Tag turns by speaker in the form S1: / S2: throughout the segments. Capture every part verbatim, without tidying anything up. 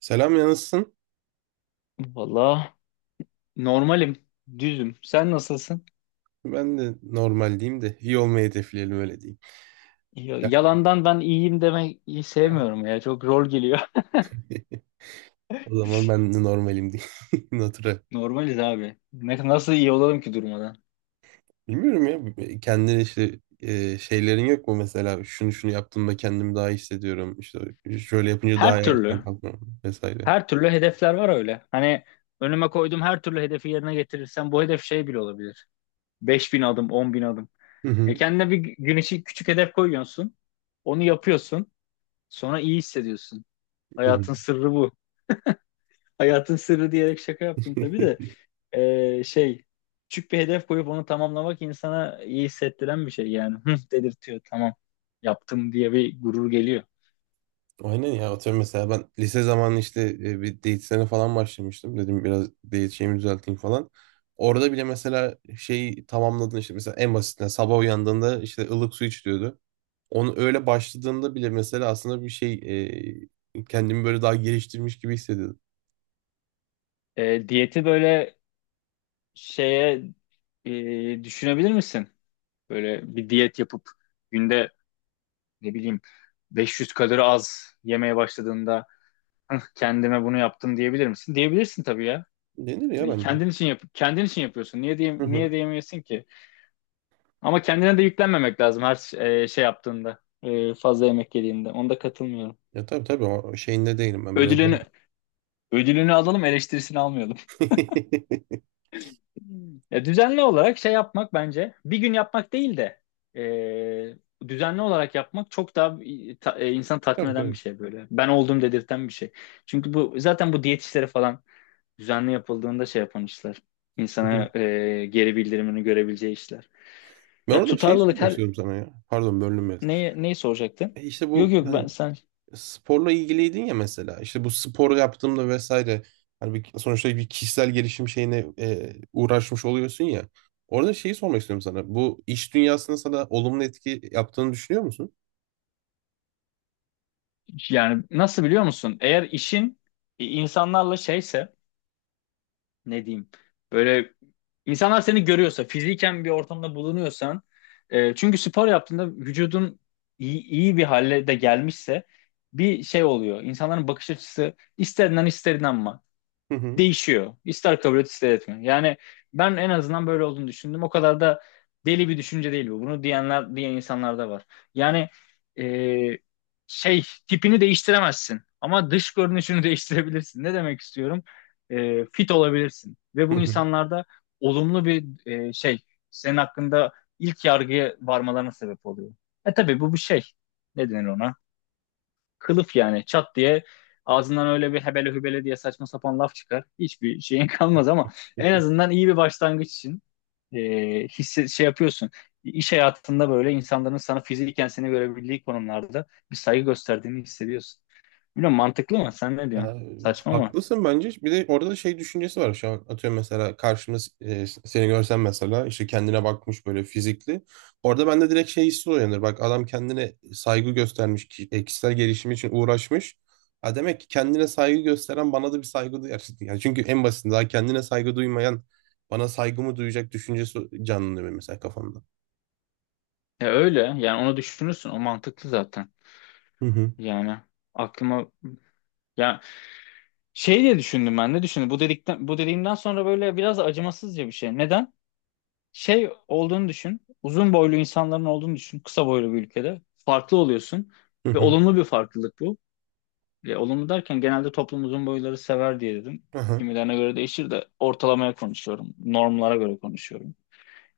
S1: Selam yansın.
S2: Valla normalim, düzüm. Sen nasılsın?
S1: Ben de normal diyeyim de iyi olmayı hedefleyelim öyle diyeyim.
S2: Ya-
S1: Ya,
S2: Yalandan ben iyiyim demek iyi
S1: ha.
S2: sevmiyorum ya. Çok rol geliyor.
S1: O zaman ben de normalim diyeyim. Natura.
S2: Normaliz abi. Ne, nasıl iyi olalım ki durmadan?
S1: Bilmiyorum ya kendine işte e, şeylerin yok mu? Mesela şunu şunu yaptığımda kendimi daha iyi hissediyorum. İşte şöyle yapınca daha
S2: Her
S1: iyi
S2: türlü.
S1: erken kalkıyorum vesaire.
S2: Her türlü hedefler var öyle. Hani önüme koyduğum her türlü hedefi yerine getirirsem bu hedef şey bile olabilir. Beş bin adım, on bin adım.
S1: Hı
S2: Ya
S1: hı.
S2: kendine bir gün için küçük hedef koyuyorsun. Onu yapıyorsun. Sonra iyi hissediyorsun.
S1: Hı hı.
S2: Hayatın sırrı bu. Hayatın sırrı diyerek şaka yaptım tabii de. E, şey, küçük bir hedef koyup onu tamamlamak insana iyi hissettiren bir şey yani. Hı, dedirtiyor, tamam yaptım diye bir gurur geliyor.
S1: Aynen ya, atıyorum mesela ben lise zamanı işte e, bir diyetisyene falan başlamıştım. Dedim biraz diyet şeyimi düzelteyim falan. Orada bile mesela şeyi tamamladın işte, mesela en basitinden sabah uyandığında işte ılık su iç diyordu. Onu öyle başladığında bile mesela aslında bir şey, e, kendimi böyle daha geliştirmiş gibi hissediyordum.
S2: E, diyeti böyle şeye, e, düşünebilir misin? Böyle bir diyet yapıp günde ne bileyim beş yüz kalori az yemeye başladığında, "Hıh, kendime bunu yaptım diyebilir misin?" Diyebilirsin tabii ya.
S1: Denir ya bence.
S2: Kendin için yap, kendin için yapıyorsun. Niye diye
S1: Hı hı.
S2: niye diyemeyesin ki? Ama kendine de yüklenmemek lazım her ş- e, şey yaptığında. E, fazla yemek yediğinde. Onda katılmıyorum.
S1: Ya tabii tabii, ama şeyinde değilim ben biraz.
S2: Ödülünü ödülünü alalım, eleştirisini almayalım. Ya, düzenli olarak şey yapmak bence bir gün yapmak değil de e, düzenli olarak yapmak çok daha e, ta- e, insanı tatmin
S1: Tabii
S2: eden bir
S1: tabii.
S2: şey böyle. Ben olduğum dedirten bir şey. Çünkü bu zaten bu diyet işleri falan düzenli yapıldığında şey yapan işler.
S1: Hı hı.
S2: İnsana e, geri bildirimini görebileceği işler.
S1: Ben
S2: Ya
S1: orada bir şey
S2: tutarlılık
S1: sormak
S2: her
S1: istiyorum sana ya. Pardon bölünmez.
S2: neyi, neyi soracaktın?
S1: E işte
S2: Yok
S1: bu
S2: yok ben
S1: hani
S2: sen
S1: sporla ilgiliydin ya, mesela işte bu spor yaptığımda vesaire, hani bir, sonuçta bir kişisel gelişim şeyine e, uğraşmış oluyorsun ya. Orada şeyi sormak istiyorum sana. Bu iş dünyasında sana olumlu etki yaptığını düşünüyor musun?
S2: Yani nasıl, biliyor musun? Eğer işin e, insanlarla şeyse ne diyeyim, böyle, insanlar seni görüyorsa, fiziken bir ortamda bulunuyorsan, e, çünkü spor yaptığında vücudun iyi, iyi bir hale de gelmişse bir şey oluyor. İnsanların bakış açısı, ister inan ister inanma,
S1: Hı hı.
S2: değişiyor. İster kabul et ister etme. Yani ben en azından böyle olduğunu düşündüm. O kadar da deli bir düşünce değil bu. Bunu diyenler diyen insanlar da var. Yani, e, şey tipini değiştiremezsin ama dış görünüşünü değiştirebilirsin. Ne demek istiyorum? E, fit olabilirsin ve
S1: Hı
S2: bu
S1: hı.
S2: insanlarda olumlu bir e, şey, senin hakkında ilk yargıya varmalarına sebep oluyor. E tabii bu bir şey. Ne denir ona? Kılıf yani, çat diye ağzından öyle bir hebele hübele diye saçma sapan laf çıkar. Hiçbir şeyin kalmaz ama en azından iyi bir başlangıç için, e, hisse, şey yapıyorsun. İş hayatında böyle, insanların sana fiziken seni görebildiği konumlarda bir saygı gösterdiğini hissediyorsun. Bilmiyorum, mantıklı mı? Sen ne diyorsun?
S1: Ya,
S2: Saçma mı?
S1: haklısın bence. Bir de orada da şey düşüncesi var şu an. Atıyorum mesela karşımda e, seni görsem, mesela işte kendine bakmış, böyle fizikli. Orada bende direkt şey hissi uyanır. Bak, adam kendine saygı göstermiş. ki- e, Kişisel gelişim için uğraşmış. Ha, demek ki kendine saygı gösteren bana da bir saygı duyar. Yani çünkü en basitinden daha kendine saygı duymayan bana saygımı duyacak düşüncesi canlanıyor benim mesela kafamda.
S2: Ya öyle. Yani onu düşünürsün. O mantıklı zaten.
S1: Hı hı.
S2: Yani aklıma, ya şey diye düşündüm, ben de düşündüm. Bu dedikten bu dediğimden sonra böyle biraz acımasızca bir şey. Neden? Şey olduğunu düşün. Uzun boylu insanların olduğunu düşün. Kısa boylu bir ülkede. Farklı oluyorsun.
S1: Hı
S2: Ve
S1: hı.
S2: olumlu bir farklılık bu. E, olumlu derken genelde toplum uzun boyları sever diye dedim.
S1: Aha.
S2: Kimilerine göre değişir de ortalamaya konuşuyorum. Normlara göre konuşuyorum.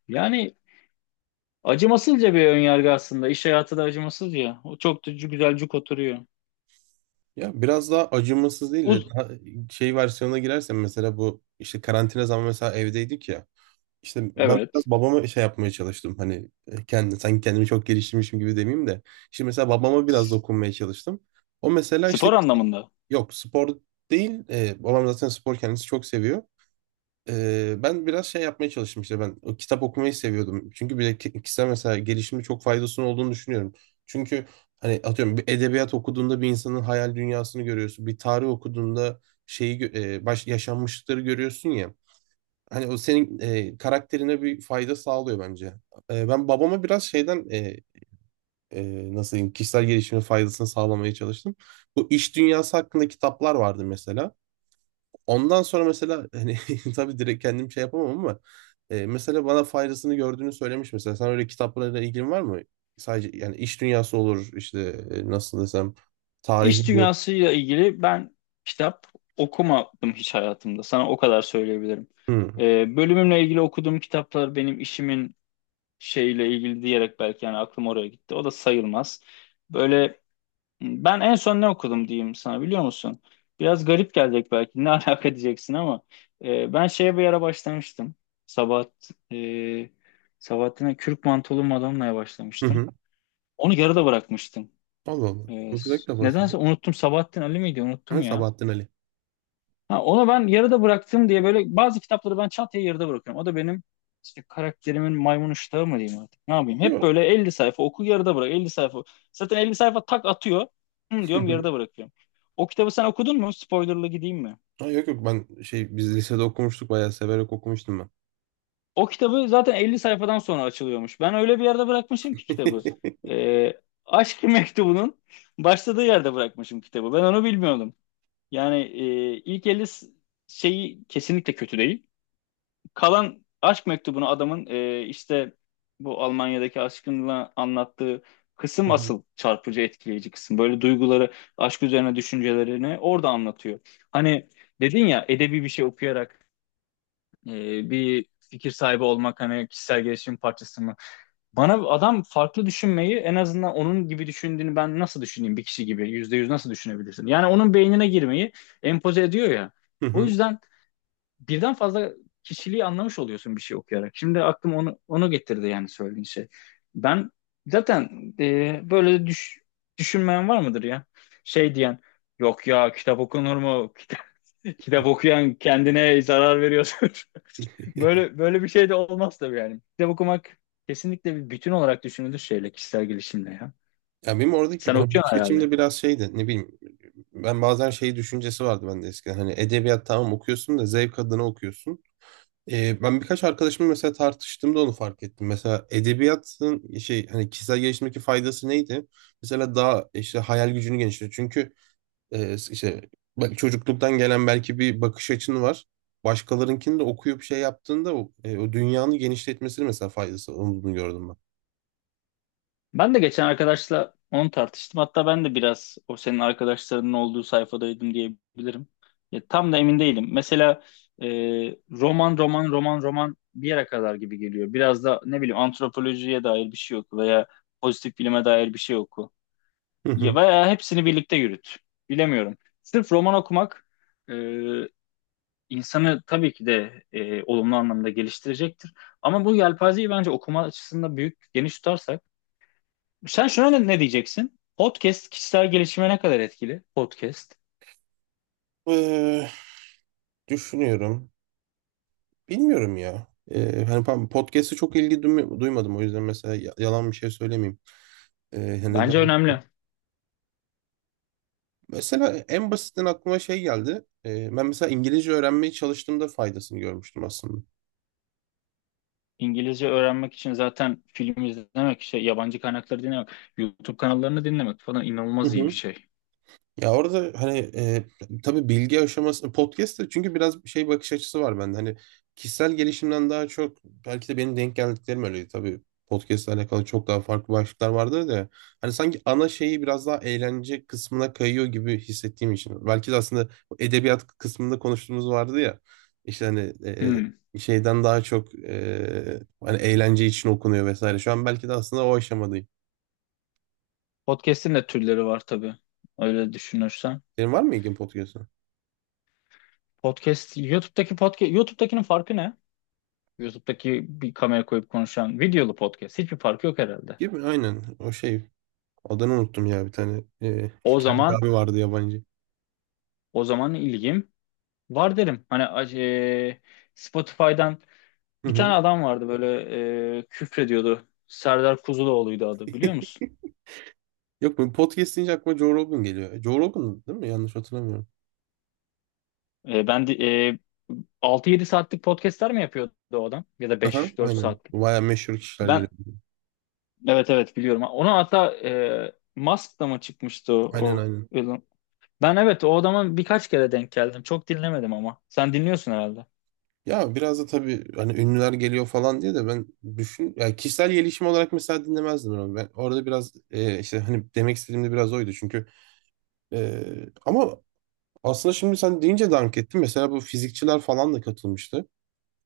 S2: Yani acımasızca bir önyargı aslında. İş hayatı da acımasız ya. O çok da güzelcük oturuyor.
S1: Ya biraz daha acımasız değil de
S2: Uz
S1: daha şey versiyona girersen, mesela bu işte karantina zamanı mesela evdeydik ya. İşte ben biraz
S2: evet.
S1: babama şey yapmaya çalıştım, hani e, kendi sanki kendimi çok geliştirmişim gibi demeyeyim de. İşte mesela babama biraz
S2: S-
S1: dokunmaya çalıştım. O mesela işte,
S2: Spor anlamında.
S1: yok spor değil. E, babam zaten spor kendisi çok seviyor. Ee, ben biraz şey yapmaya çalıştım, işte ben o kitap okumayı seviyordum. Çünkü bir de ki- kişisel mesela gelişimi çok faydasının olduğunu düşünüyorum. Çünkü hani atıyorum bir edebiyat okuduğunda bir insanın hayal dünyasını görüyorsun. Bir tarih okuduğunda şeyi gö- e, baş yaşanmışlıkları görüyorsun ya. Hani o senin e, karakterine bir fayda sağlıyor bence. E, ben babama biraz şeyden e, e, nasıl diyeyim, kişisel gelişimin faydasını sağlamaya çalıştım. Bu iş dünyası hakkında kitaplar vardı mesela. Ondan sonra mesela hani tabii direkt kendim şey yapamam ama e, mesela bana faydasını gördüğünü söylemiş mesela. Sen öyle kitaplarla ilgin var mı? Sadece yani iş dünyası olur işte, e, nasıl desem,
S2: İş
S1: tarihi bu.
S2: dünyasıyla ilgili ben kitap okumadım hiç hayatımda. Sana o kadar söyleyebilirim.
S1: Hı
S2: Ee, bölümümle ilgili okuduğum kitaplar benim işimin şeyle ilgili diyerek, belki, yani aklım oraya gitti. O da sayılmaz. Böyle, ben en son ne okudum diyeyim sana, biliyor musun? Biraz garip gelecek belki, ne alaka diyeceksin, ama e, ben şeye bir ara başlamıştım. Sabahat, e, Sabahattin'e, Kürk Mantolu Madonna'ya
S1: hı.
S2: başlamıştım.
S1: Hı.
S2: Onu yarıda bırakmıştım.
S1: Allah Allah.
S2: Ee,
S1: Çok güzel
S2: s-
S1: kitap aslında.
S2: nedense unuttum. Sabahattin Ali miydi? Unuttum
S1: Ha,
S2: ya.
S1: Sabahattin Ali.
S2: Ha, onu ben yarıda bıraktım diye böyle bazı kitapları ben çantaya yarıda bırakıyorum. O da benim işte karakterimin maymun iştahı mı diyeyim artık. Ne yapayım? Hep
S1: Yok.
S2: böyle elli sayfa oku, yarıda bırak. Elli sayfa. Zaten elli sayfa tak atıyor. Hı,
S1: Hı
S2: diyorum,
S1: hı.
S2: yarıda bırakıyorum. O kitabı sen okudun mu? Spoilerlı gideyim mi?
S1: Ha, yok yok, ben şey, biz lisede okumuştuk, bayağı severek okumuştum ben.
S2: O kitabı zaten elli sayfadan sonra açılıyormuş. Ben öyle bir yerde bırakmışım ki kitabı. Ee, Aşk Mektubu'nun başladığı yerde bırakmışım kitabı. Ben onu bilmiyordum. Yani, e, ilk elli s- şeyi kesinlikle kötü değil. Kalan aşk mektubunu adamın, e, işte bu Almanya'daki aşkınla anlattığı
S1: Hı
S2: kısım
S1: hı.
S2: asıl çarpıcı, etkileyici kısım. Böyle duyguları, aşk üzerine düşüncelerini orada anlatıyor. Hani dedin ya, edebi bir şey okuyarak, e, bir fikir sahibi olmak hani kişisel gelişim parçası mı? Bana adam farklı düşünmeyi, en azından onun gibi düşündüğünü ben nasıl düşüneyim, bir kişi gibi yüzde yüz nasıl düşünebilirsin? Yani onun beynine girmeyi empoze ediyor ya.
S1: Hı
S2: O
S1: hı.
S2: yüzden birden fazla kişiliği anlamış oluyorsun bir şey okuyarak. Şimdi aklım onu onu getirdi yani, söylediğin şey. Ben zaten e, böyle düş, düşünmeyen var mıdır ya? Şey diyen, yok ya, kitap okunur mu? Kitap, kitap okuyan, kendine zarar veriyorsun. Böyle böyle bir şey de olmaz tabii yani. Kitap okumak kesinlikle bir bütün olarak düşünülür şeyle, kişisel gelişimle ya.
S1: Ya benim oradaki
S2: Sen
S1: ben bakış
S2: okuyorsun
S1: açımda
S2: herhalde.
S1: biraz şeydi, ne bileyim, ben bazen şey düşüncesi vardı bende eskiden, hani edebiyat tamam okuyorsun da zevk adına okuyorsun. Ee, ben birkaç arkadaşımla mesela tartıştığımda onu fark ettim. Mesela edebiyatın şey, hani kişisel gelişimdeki faydası neydi? Mesela daha işte hayal gücünü genişletiyor. Çünkü e, işte bak, çocukluktan gelen belki bir bakış açın var. Başkalarınkini de okuyup şey yaptığında o, e, o dünyanı genişletmesini, mesela faydası olduğunu gördüm ben.
S2: Ben de geçen arkadaşla onu tartıştım. Hatta ben de biraz o senin arkadaşlarının olduğu sayfadaydım diyebilirim. Ya, tam da emin değilim. Mesela e, roman roman roman roman bir yere kadar gibi geliyor. Biraz da ne bileyim, antropolojiye dair bir şey oku veya pozitif bilime dair bir şey oku.
S1: Hı
S2: Ya,
S1: hı.
S2: veya hepsini birlikte yürüt. Bilemiyorum. Sırf roman okumak e, insanı tabii ki de e, olumlu anlamda geliştirecektir. Ama bu yelpazeyi bence okuma açısından büyük, geniş tutarsak. Sen şuna ne, ne diyeceksin? Podcast kişisel gelişime ne kadar etkili? Podcast.
S1: Ee, Düşünüyorum. Bilmiyorum ya. Ee, hani pa- podcast'e çok ilgi duyma- duymadım, o yüzden mesela ya- yalan bir şey söylemeyeyim. Ee, hani
S2: Bence
S1: daha-
S2: önemli.
S1: mesela en basitinden aklıma şey geldi. Ee, ben mesela İngilizce öğrenmeye çalıştığımda faydasını görmüştüm aslında.
S2: İngilizce öğrenmek için zaten film izlemek, şey, yabancı kaynakları dinlemek, YouTube kanallarını dinlemek falan
S1: Hı
S2: inanılmaz iyi bir
S1: hı.
S2: şey.
S1: Ya orada hani e, tabii bilgi aşaması podcast da, çünkü biraz şey bakış açısı var bende. Hani kişisel gelişimden daha çok, belki de benim denk geldiklerim öyleydi. Tabii podcast'le alakalı çok daha farklı başlıklar vardı da, hani sanki ana şeyi biraz daha eğlence kısmına kayıyor gibi hissettiğim için. Belki de aslında bu edebiyat kısmında konuştuğumuz vardı ya. İşte hani
S2: Hmm.
S1: e, şeyden daha çok e, hani eğlence için okunuyor vesaire. Şu an belki de aslında o aşamadayım.
S2: Podcast'in de türleri var tabii. Öyle düşünürsen.
S1: Senin var mı ilgin podcast'a?
S2: Podcast, YouTube'daki podcast, YouTube'dakinin farkı ne? YouTube'daki bir kamera koyup konuşan videolu podcast. Hiçbir farkı yok herhalde.
S1: Gibi, aynen o şey. Adını unuttum ya, bir tane. Ee,
S2: O
S1: kendi bir
S2: zaman
S1: abi vardı, yabancı.
S2: o zaman ilgim var derim. Hani, e, Spotify'dan
S1: Hı
S2: bir
S1: hı.
S2: tane adam vardı, böyle, e, küfrediyordu. Serdar Kuzuloğlu'ydu adı, biliyor musun?
S1: Yok, bu podcast deyince aklıma Joe Rogan geliyor. E, Joe Rogan değil mi? Yanlış hatırlamıyorum.
S2: E, ben de, e, altı yedi saatlik podcastler mi yapıyordu o adam? Ya da
S1: Aha,
S2: beş dört
S1: aynen.
S2: saatlik.
S1: Baya meşhur kişiler geliyor.
S2: Ben, evet evet, biliyorum. Ona hatta, e, Musk'la mı çıkmıştı o?
S1: Aynen
S2: O
S1: aynen.
S2: Elon? Ben, evet, o adama birkaç kere denk geldim. Çok dinlemedim ama. Sen dinliyorsun herhalde.
S1: Ya biraz da tabii hani ünlüler geliyor falan diye de ben düşün ya, kişisel gelişim olarak mesela dinlemezdim onu. Ben orada biraz e, işte hani demek istediğim de biraz oydu. Çünkü e, ama aslında şimdi sen deyince dank ettim. Mesela bu fizikçiler falan da katılmıştı.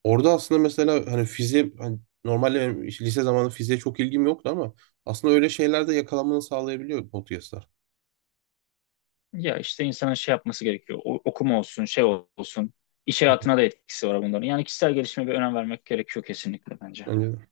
S1: Orada aslında mesela hani fiziğe hani, normalde benim işte lise zamanı fiziğe çok ilgim yoktu ama aslında öyle şeylerde yakalanmanı sağlayabiliyor podcastlar.
S2: Ya işte insanın şey yapması gerekiyor. O- okuma olsun, şey olsun. İş hayatına da etkisi var bunların. Yani kişisel gelişime bir önem vermek gerekiyor kesinlikle bence.
S1: Bence de.